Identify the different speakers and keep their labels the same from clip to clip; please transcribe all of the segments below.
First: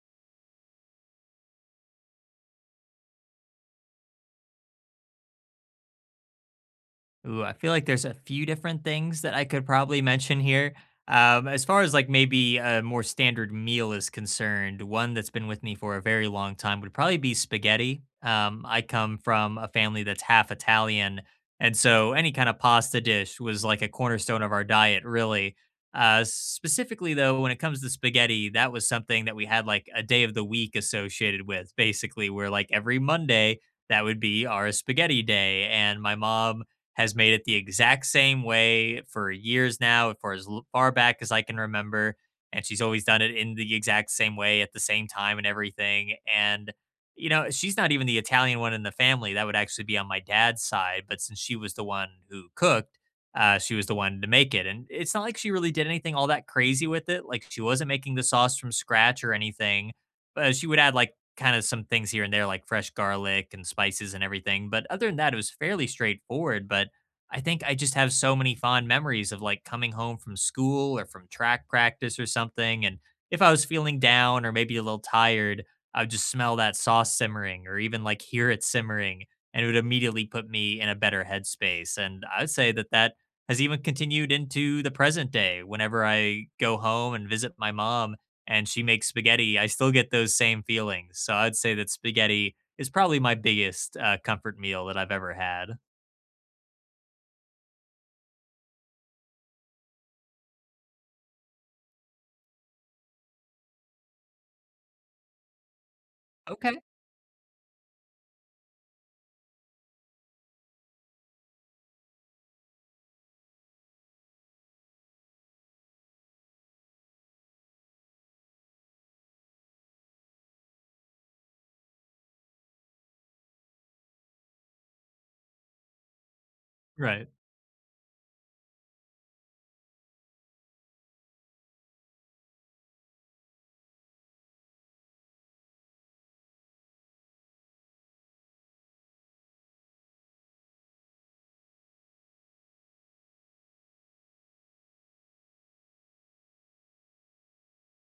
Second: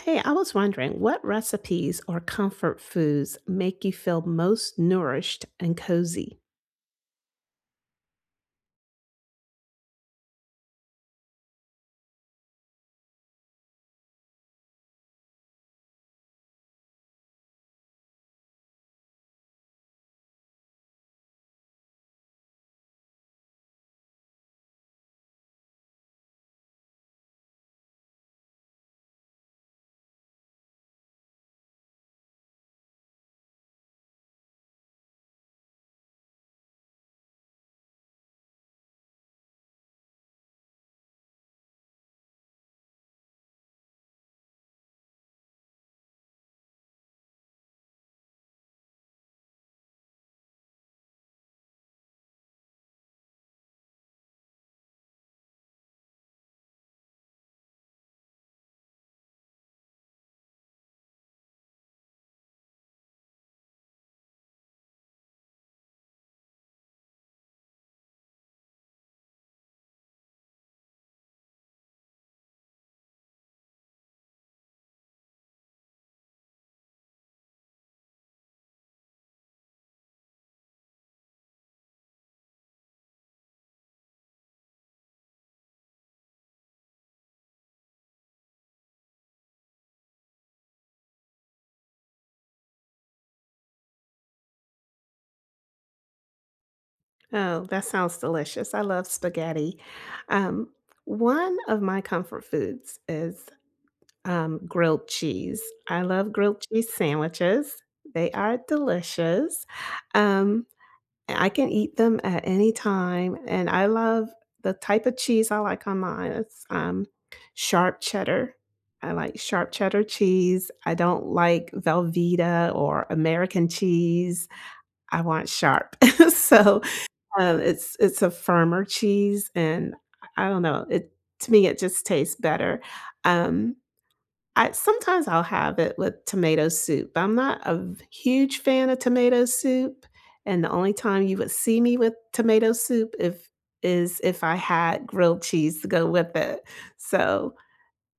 Speaker 1: Hey, I was wondering what recipes or comfort foods make you feel most nourished and cozy?
Speaker 2: Ooh, I feel like there's a few different things that I could probably mention here. As far as like maybe a more standard meal is concerned, one that's been with me for a very long time would probably be spaghetti. I come from a family that's half Italian, and so any kind of pasta dish was like a cornerstone of our diet, really. Specifically, though, when it comes to spaghetti, that was something that we had like a day of the week associated with, basically, where like every Monday, that would be our spaghetti day. And my mom has made it the exact same way for years now, for as far back as I can remember. And she's always done it in the exact same way at the same time and everything. And she's not even the Italian one in the family. That would actually be on my dad's side. But since she was the one who cooked, she was the one to make it. And it's not like she really did anything all that crazy with it. Like, she wasn't making the sauce from scratch or anything. But she would add like kind of some things here and there like fresh garlic and spices and everything. But other than that, it was fairly straightforward. But I think I just have so many fond memories of like coming home from school or from track practice or something. And if I was feeling down or maybe a little tired, I would just smell that sauce simmering or even like hear it simmering. And it would immediately put me in a better headspace. And I would say that that has even continued into the present day. Whenever I go home and visit my mom, and she makes spaghetti, I still get those same feelings. So I'd say that spaghetti is probably my biggest, comfort meal that I've ever had.
Speaker 1: Oh, that sounds delicious. I love spaghetti. Um, One of my comfort foods is grilled cheese. I love grilled
Speaker 2: Okay.
Speaker 1: cheese sandwiches. They are delicious. Um, And I can eat them at any time, and I love the type of cheese I like on mine, it's sharp cheddar. I like sharp cheddar cheese. I don't like Velveeta or American cheese. I want sharp. So,
Speaker 2: Right,
Speaker 1: it's a firmer cheese, and I don't know, it to me, it just tastes better. Um I sometimes I'll have it with tomato soup. I'm not a v huge fan of tomato soup, and the only time you would see me with tomato soup if is if I had grilled cheese to go with it. So,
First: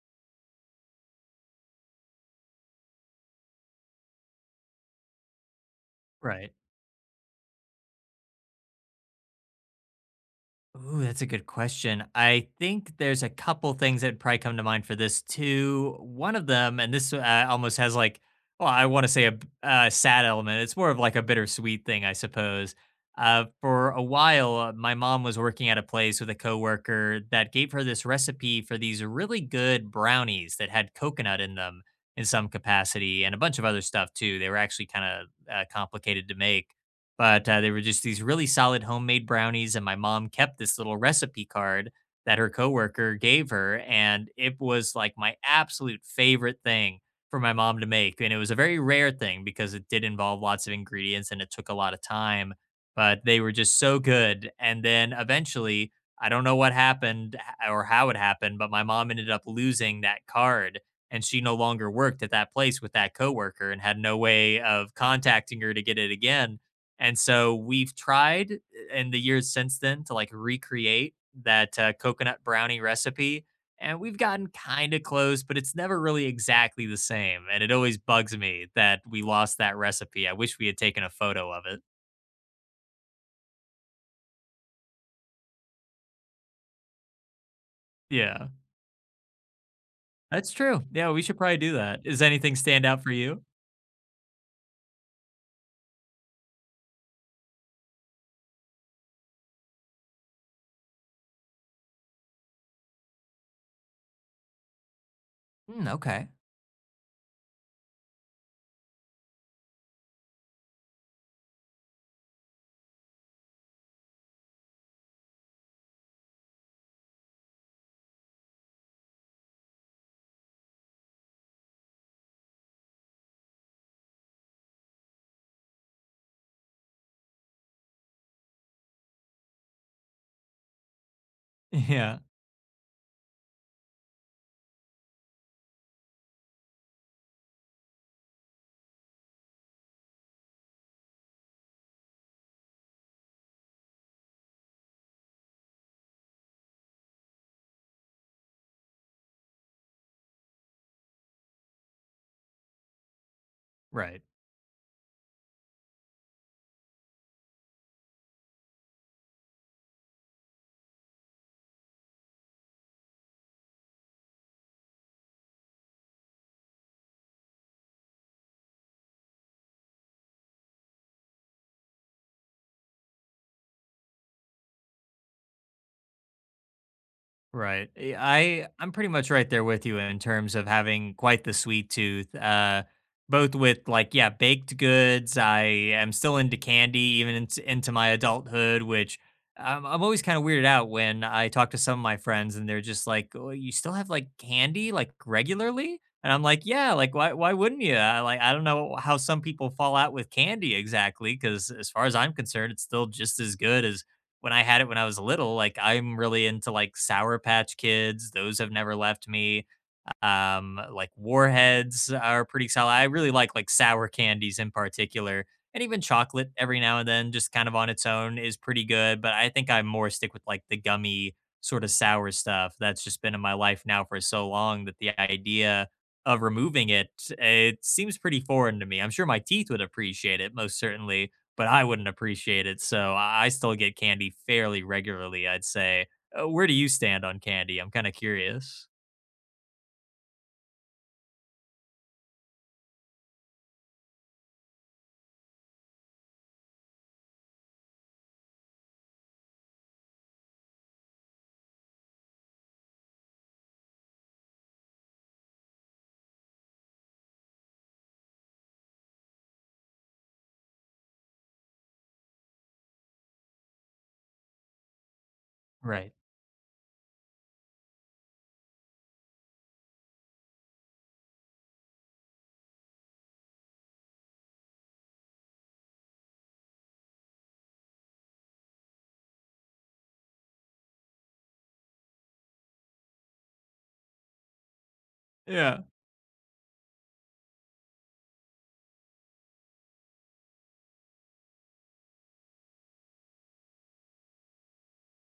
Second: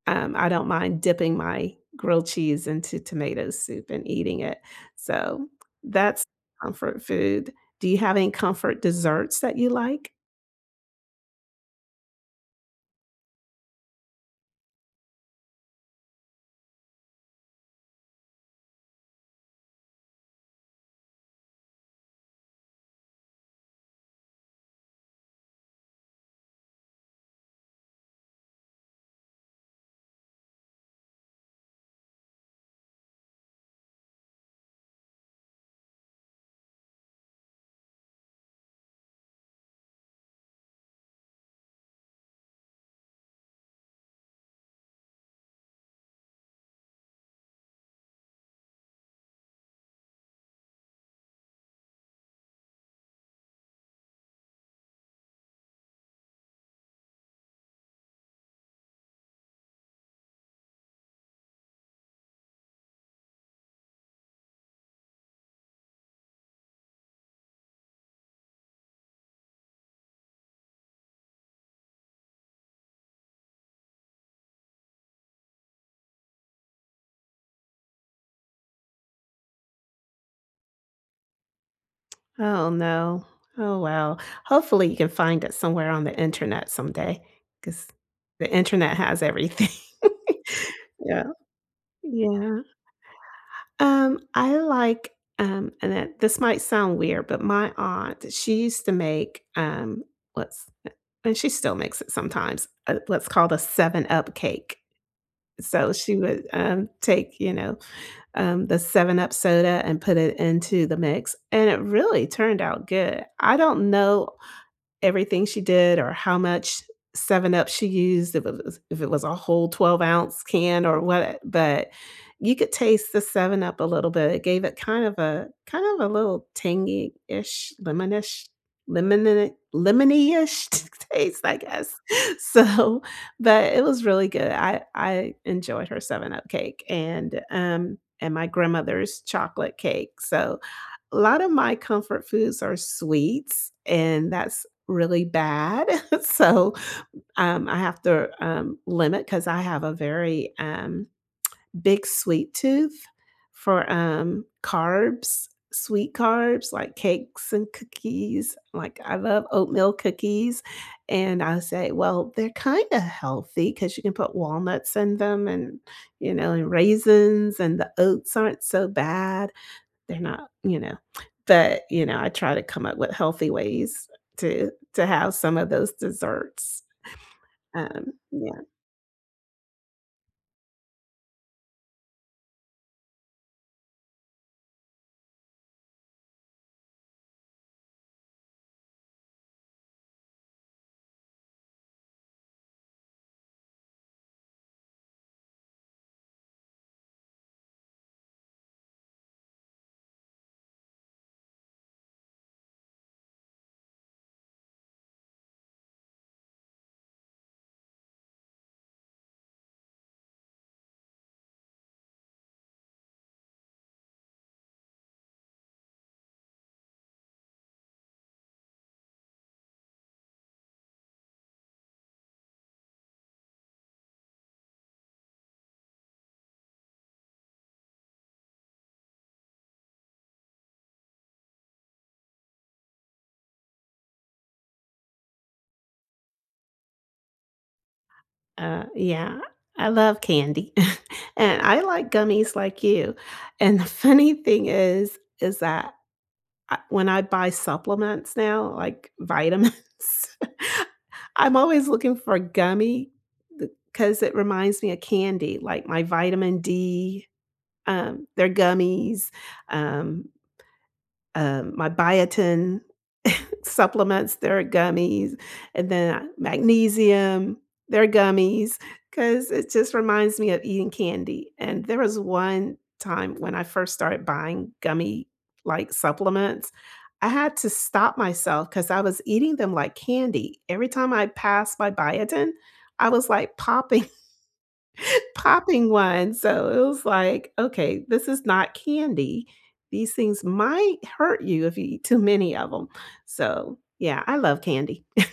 Speaker 1: I don't mind dipping my grilled cheese into tomato soup and eating it. So, that's
Speaker 2: right.
Speaker 1: comfort food. Do you have any comfort desserts that you like?
Speaker 2: Ooh, that's a good question. I think there's a couple things that probably come to mind for this too. One of them, and this almost has like, well, I want to say a sad element. It's more of like a bittersweet thing, I suppose. For a while, my mom was working at a place with a coworker that gave her this recipe for these really good brownies that had coconut in them in some capacity and a bunch of other stuff too. They were actually kind of complicated to make, but they were just these really solid homemade brownies, and my mom kept this little recipe card that her coworker gave her, and it was like my absolute favorite thing for my mom to make. And it was a very rare thing because it did involve lots of ingredients and it took a lot of time, but they were just so good. And then eventually, I don't know what happened or how it happened, but my mom ended up losing that card, and she no longer worked at that place with that coworker and had no way of contacting her to get it again. And so we've tried, in the years since then, to like recreate that coconut brownie recipe. And we've gotten kind of close, but it's never really exactly the same. And it always bugs me that we lost that recipe. I wish we had taken a photo of it.
Speaker 1: Oh, no. Oh, wow. Hopefully, you can find it somewhere on the internet someday, because
Speaker 2: Yeah,
Speaker 1: the internet has everything.
Speaker 2: that's true. Yeah, we
Speaker 1: Yeah.
Speaker 2: should probably do that. Does anything
Speaker 1: Yeah.
Speaker 2: stand out for you?
Speaker 1: I like, and that this might sound weird, but my aunt, she used to make, what's and she still makes it sometimes, what's called a 7 Up cake.
Speaker 2: Mm,
Speaker 1: So she
Speaker 2: okay.
Speaker 1: would, take, the 7 Up soda and put it into the mix, and it really turned out good. I don't know everything she did or how much seven up she used, if it was a whole 12-ounce can or what. But you could taste the seven up a little bit. It gave it kind of a little tangy-ish, lemonish lemon lemony-ish taste, I guess.
Speaker 2: Yeah,
Speaker 1: So but it was really good. I enjoyed her seven up cake, and and my grandmother's chocolate cake. So a lot of my comfort foods are sweets, and that's really bad. So, I have to, limit, because I have a very, big sweet tooth for,
Speaker 2: right.
Speaker 1: carbs, sweet carbs like cakes and cookies. Like, I love oatmeal cookies, and I say, "Well, they're kinda healthy because you can put walnuts in them, and, you know, and raisins, and the oats aren't so bad." They're not, you know, but, I try to come up with healthy ways to have some of those desserts.
Speaker 2: Right.
Speaker 1: Um,
Speaker 2: Eh,
Speaker 1: yeah,
Speaker 2: I'm pretty much right there with you in terms of having quite the sweet tooth. Both with like, yeah, baked goods. I am still into candy even into my adulthood, which I'm always kind of weirded out when I talk to some of my friends and they're just like, "Oh, you still have like candy like regularly?" And I'm like, "Yeah, like why wouldn't you?" I like, I don't know how some people fall out with candy exactly, because as far as I'm concerned, it's still just as good as when I had it when I was little. Like, I'm really into like Sour Patch Kids. Those have never left me. Like, Warheads are pretty solid. I really like sour candies in particular, and even chocolate every now and then just kind of on its own is pretty good. But I think I more stick with like the gummy sort of sour stuff that's just been in my life now for so long that the idea of removing it it seems pretty foreign to me. I'm sure my teeth would appreciate it most certainly, but I wouldn't appreciate it. So I still get candy fairly regularly, I'd say. Where do you stand on candy? I'm kind of curious.
Speaker 1: yeah, I love candy, and I like gummies like you, and the funny thing is that I when I buy supplements now, like vitamins, I'm always looking for gummy, because it reminds me of candy, like my vitamin D, are gummies, um, my biotin supplements, there are gummies, and
Speaker 2: Right.
Speaker 1: then magnesium, there are gummies, because it just reminds me of eating candy. And there was one time when I first started buying gummy like supplements, I had to stop myself because I was eating them like candy. Every time I passed my biotin, I was like popping
Speaker 2: Yeah.
Speaker 1: popping one, so it was like, "Okay, this is not candy. These things might hurt you if you eat too many of them." So, yeah, I love candy.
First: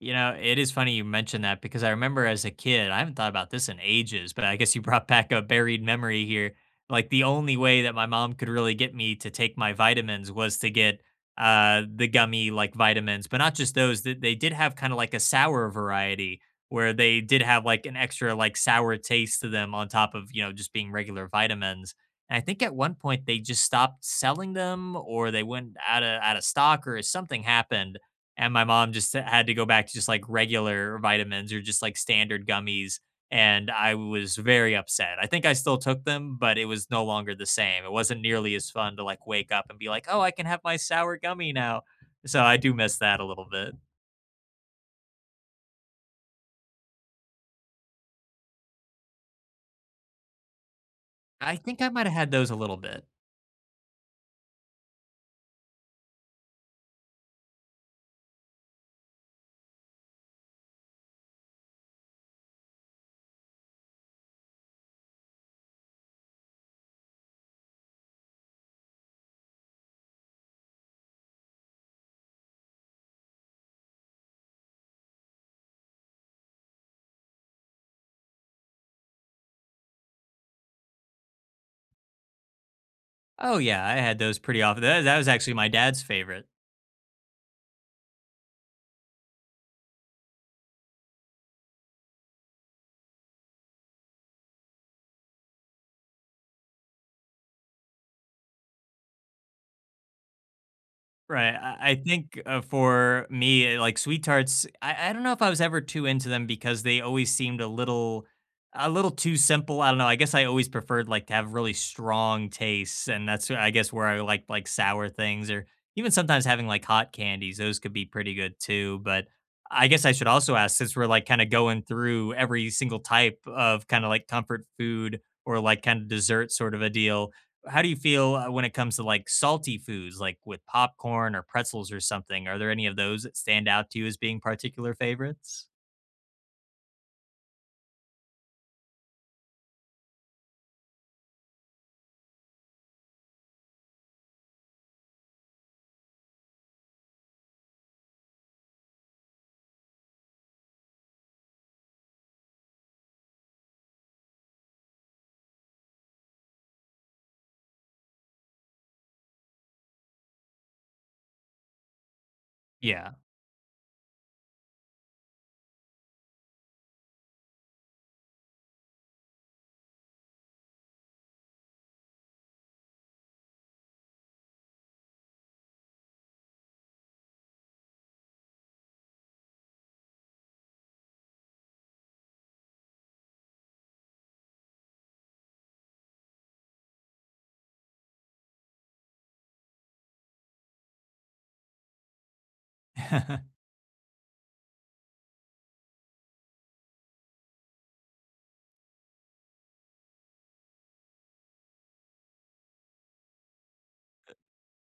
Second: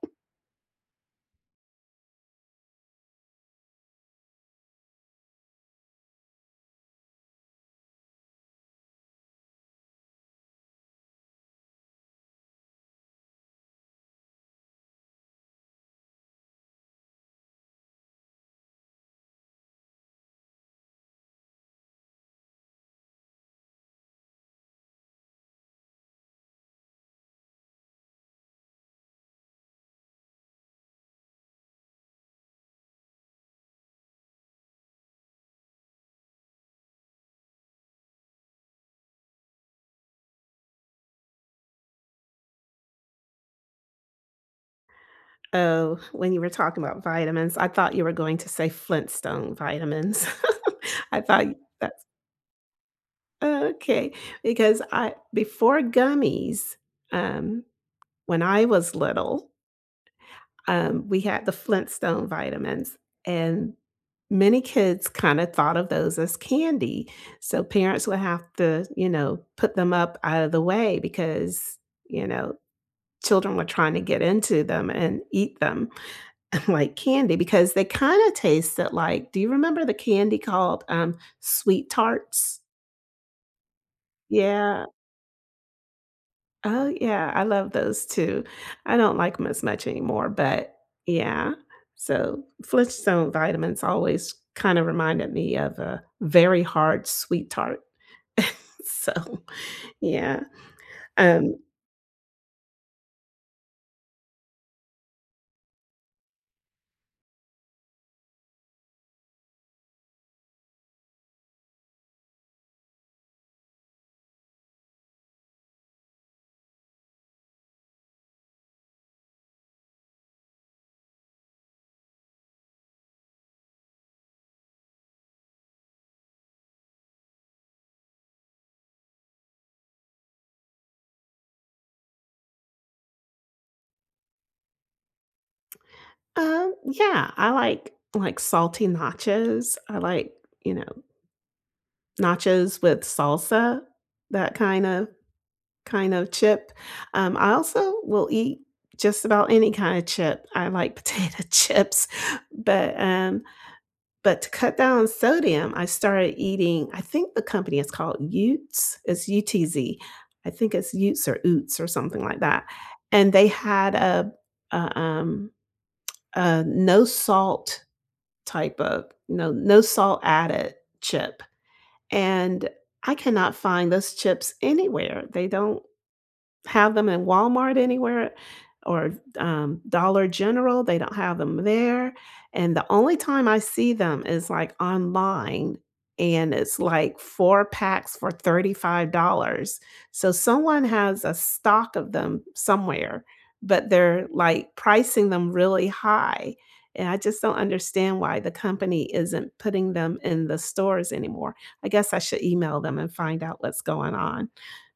Speaker 2: You know, it is funny you mentioned that, because I remember as a kid, I haven't thought about this in ages, but I guess you brought back a buried memory here. Like, the only way that my mom could really get me to take my vitamins was to get the gummy like vitamins, but not just those. That they did have kind of like a sour variety where they did have like an extra like sour taste to them on top of, you know, just being regular vitamins. And I think at one point they just stopped selling them, or they went out of stock or something happened, and my mom just had to go back to just like regular vitamins or just like standard gummies, and I was very upset. I think I still took them, but it was no longer the same. It wasn't nearly as fun to like wake up and be like, "Oh, I can have my sour gummy now." So I do miss that a little bit.
Speaker 1: Oh, when you were talking about vitamins, I thought you were going to say Flintstone vitamins. I thought
Speaker 2: I think I
Speaker 1: that's
Speaker 2: might have had those a little bit.
Speaker 1: okay, because I before gummies, um, when I was little, we had the Flintstone vitamins, and many kids kinda thought of those as candy, so parents would have to, you know, put them up out of the way because, you know, children were trying to get into them and eat them. Like candy, because they kind of tasted like, do you remember the candy called, Sweet Tarts?
Speaker 2: Oh yeah, I had those pretty often.
Speaker 1: Yeah.
Speaker 2: That was actually my dad's favorite.
Speaker 1: Oh, yeah, I love those too. I don't like them as much anymore, but yeah. So, Flintstone vitamins always kinda reminded me of a very hard sweet tart. So, yeah.
Speaker 2: Right.
Speaker 1: Um,
Speaker 2: I think, for me, like Sweet Tarts, I don't know if I was ever too into them because they always seemed a little too simple. I don't know. I guess I always preferred like to have really strong tastes, and that's I guess where I like sour things, or even sometimes having like hot candies. Those could be pretty good too. But I guess I should also ask, since we're like kind of going through every single type of kind of like comfort food or like kind of dessert sort of a deal, how do you feel, when it comes to like salty foods, like with popcorn or pretzels or something? Are there any of those that stand out to you as being particular favorites?
Speaker 1: yeah, I like salty nachos. I like, you know, nachos with salsa, that kind of chip. I also will eat just about any kind of chip. I like potato chips, but um, but to cut down on sodium, I started eating, I think the company is called Utes. It's U T Z. I think it's Utes or Oots or something like that.
Speaker 2: Yeah.
Speaker 1: And they had a um a no salt type of, no salt added chip, and I cannot find those chips anywhere. They don't have them in Walmart anywhere, or, Dollar General, they don't have them there, and the only time I see them is, like, online, and it's, like, 4 packs for $35. So someone has a stock of them somewhere, but they're, like, pricing them really high, and I just don't understand why the company isn't putting them in the stores anymore. I guess I should email them and find out what's going on,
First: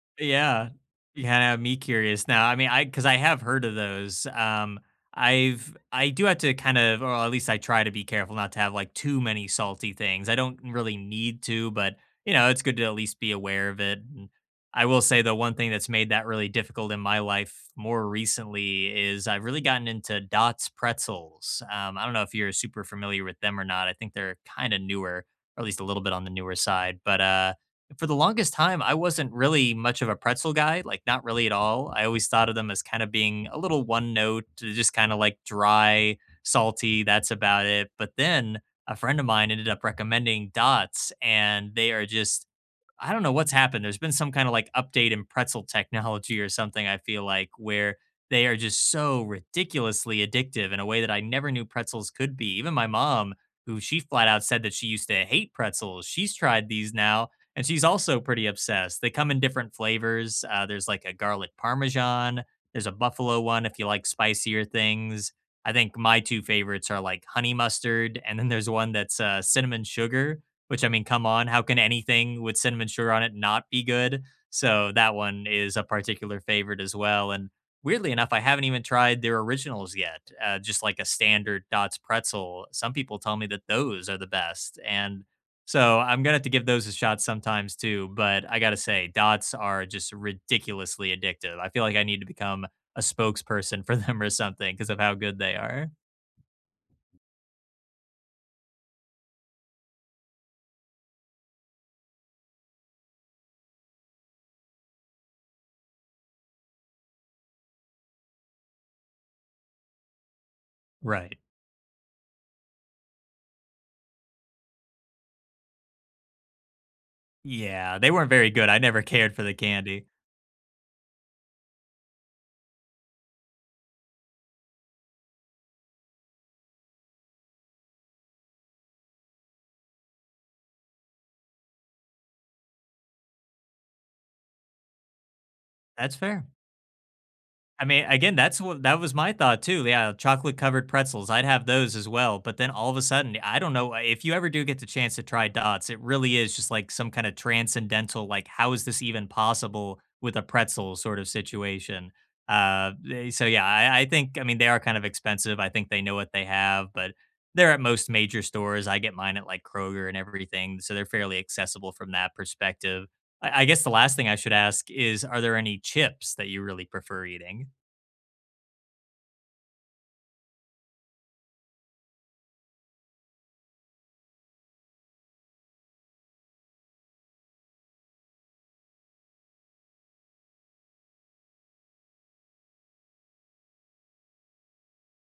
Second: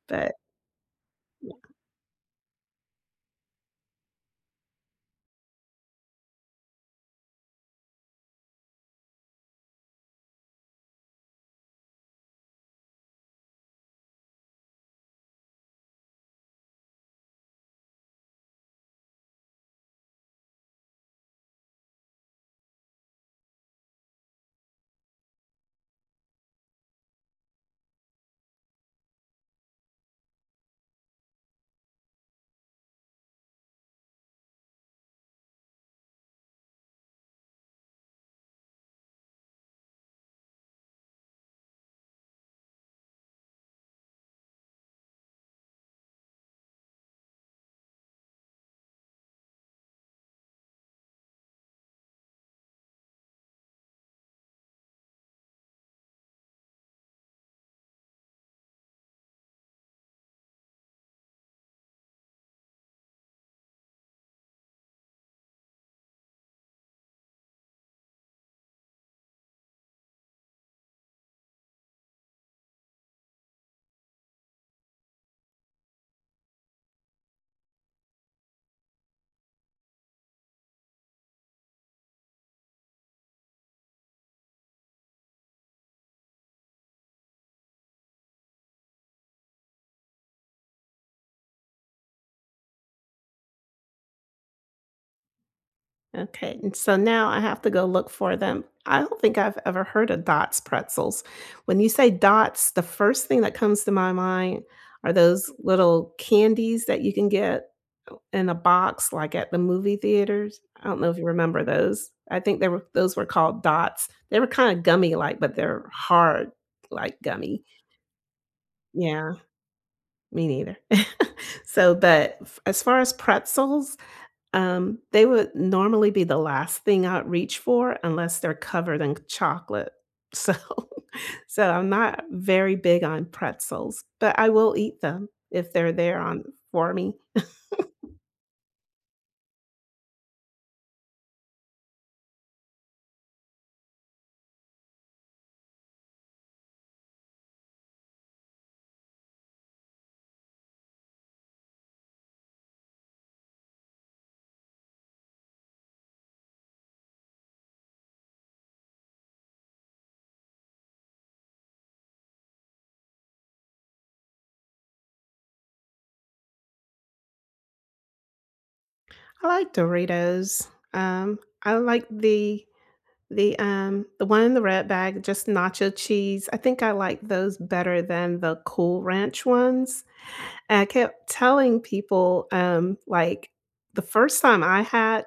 Speaker 1: but
Speaker 2: Yeah, you kinda me curious now. I mean, I, because I have heard of those. I've I do have to kind of, or at least I try to be careful not to have, like, too many salty things. I don't really need to, but, you know, it's good to at least be aware of it. And I will say the one thing that's made that really difficult in my life more recently is I've really gotten into Dots pretzels. I don't know if you're super familiar with them or not. I think they're kinda newer, or at least a little bit on the newer side, but, for the longest time, I wasn't really much of a pretzel guy, like, not really at all. I always thought of them as kind of being a little one note, just kind of like dry, salty, that's about it. But then a friend of mine ended up recommending Dots, and they are just, I don't know what's happened. There's been some kind of like update in pretzel technology or something, I feel like, where they are just so ridiculously addictive in a way that I never knew pretzels could be. Even my mom, who she flat out said that she used to hate pretzels, she's tried these now and she's also pretty obsessed. They come in different flavors. There's like a garlic parmesan, there's a buffalo one if you like spicier things. I think my two favorites are like honey mustard, and then there's one that's cinnamon sugar, which, I mean, come on, how can anything with cinnamon sugar on it not be good? So that one is a particular favorite as well. And weirdly enough, I haven't even tried their originals yet, just like a standard Dots pretzel. Some people tell me that those are the best. And so I'm going to have to give those a shot sometimes too. But I got to say, Dots are just ridiculously addictive. I feel like I need to become a spokesperson for them or something because of how good they are.
Speaker 1: okay, and so now I have to go look for them. I don't think I've ever heard of Dots pretzels. When you say Dots, the first thing that comes to my mind are those little candies that you can get in a box, like at the movie theaters. I don't know if you
Speaker 2: Right.
Speaker 1: remember those. I think they were those were called Dots. They were kind of gummy like, but they're hard, like gummy.
Speaker 2: Yeah, they weren't very good, I never
Speaker 1: Yeah,
Speaker 2: cared for the candy.
Speaker 1: me neither. So, but f as far as pretzels, they would normally be the last thing I'd reach for unless they're covered in chocolate. So so I'm not very big on pretzels, but I will eat them if they're
Speaker 2: That's
Speaker 1: there on
Speaker 2: fair.
Speaker 1: for me.
Speaker 2: I mean, again, that's what that was my thought too. Yeah, chocolate covered pretzels. I'd have those as well. But then all of a sudden, I don't know, if you ever do get the chance to try Dots, it really is just like some kind of transcendental, like, how is this even possible with a pretzel sort of situation? So yeah, I think, I mean, they are kind of expensive. I think they know what they have, but they're at most major stores. I get mine at like Kroger and everything. So they're fairly accessible from that perspective. I guess the last thing I should ask is, are there any chips that you really prefer eating?
Speaker 1: I like Doritos. I like the one in the red bag, just nacho cheese. I think I like those better than the Cool Ranch ones, and I kept telling people, the first time I had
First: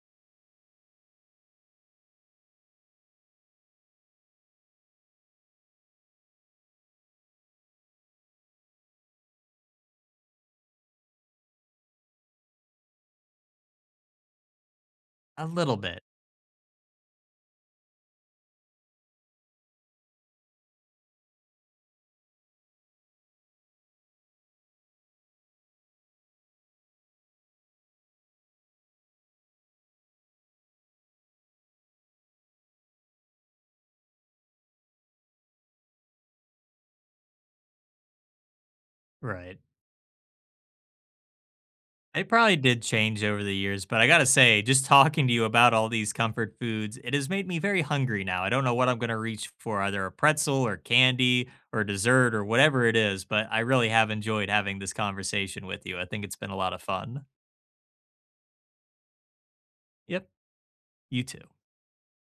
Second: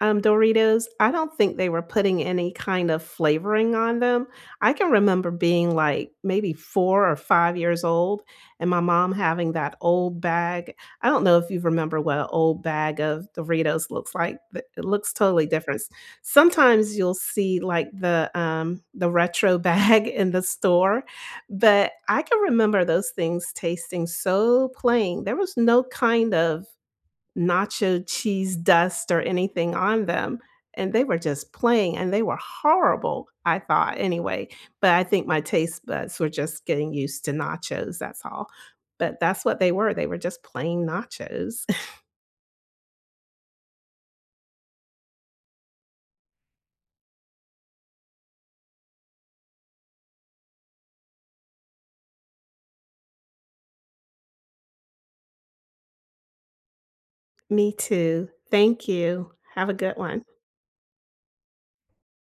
Speaker 1: Doritos, I don't think they were putting any kind of flavoring on them. I can remember being, like, maybe 4 or 5 years old and my mom having that old bag. I don't know if you remember what a old bag of Doritos looks like, but it looks
Speaker 2: A
Speaker 1: totally
Speaker 2: little
Speaker 1: different.
Speaker 2: bit,
Speaker 1: Sometimes you'll see, like, the retro bag in the store, but I can remember those things tasting so plain. There was no kind of nacho cheese dust or anything on them, and they were just plain, and they were horrible, I thought anyway, but I think my taste buds were just getting used to nachos, that's all, but that's
Speaker 2: right.
Speaker 1: what they were just plain nachos.
Speaker 2: It probably did change over the years, but I gotta say, just talking to you about all these comfort foods, it has made me very hungry now. I don't know what I'm gonna reach for, either a pretzel or candy or dessert or whatever it is, but I really have enjoyed having this conversation with you. I think it's been a lot of fun.
Speaker 1: Me too. Thank you. Have a good one.
Speaker 2: Yep, you too.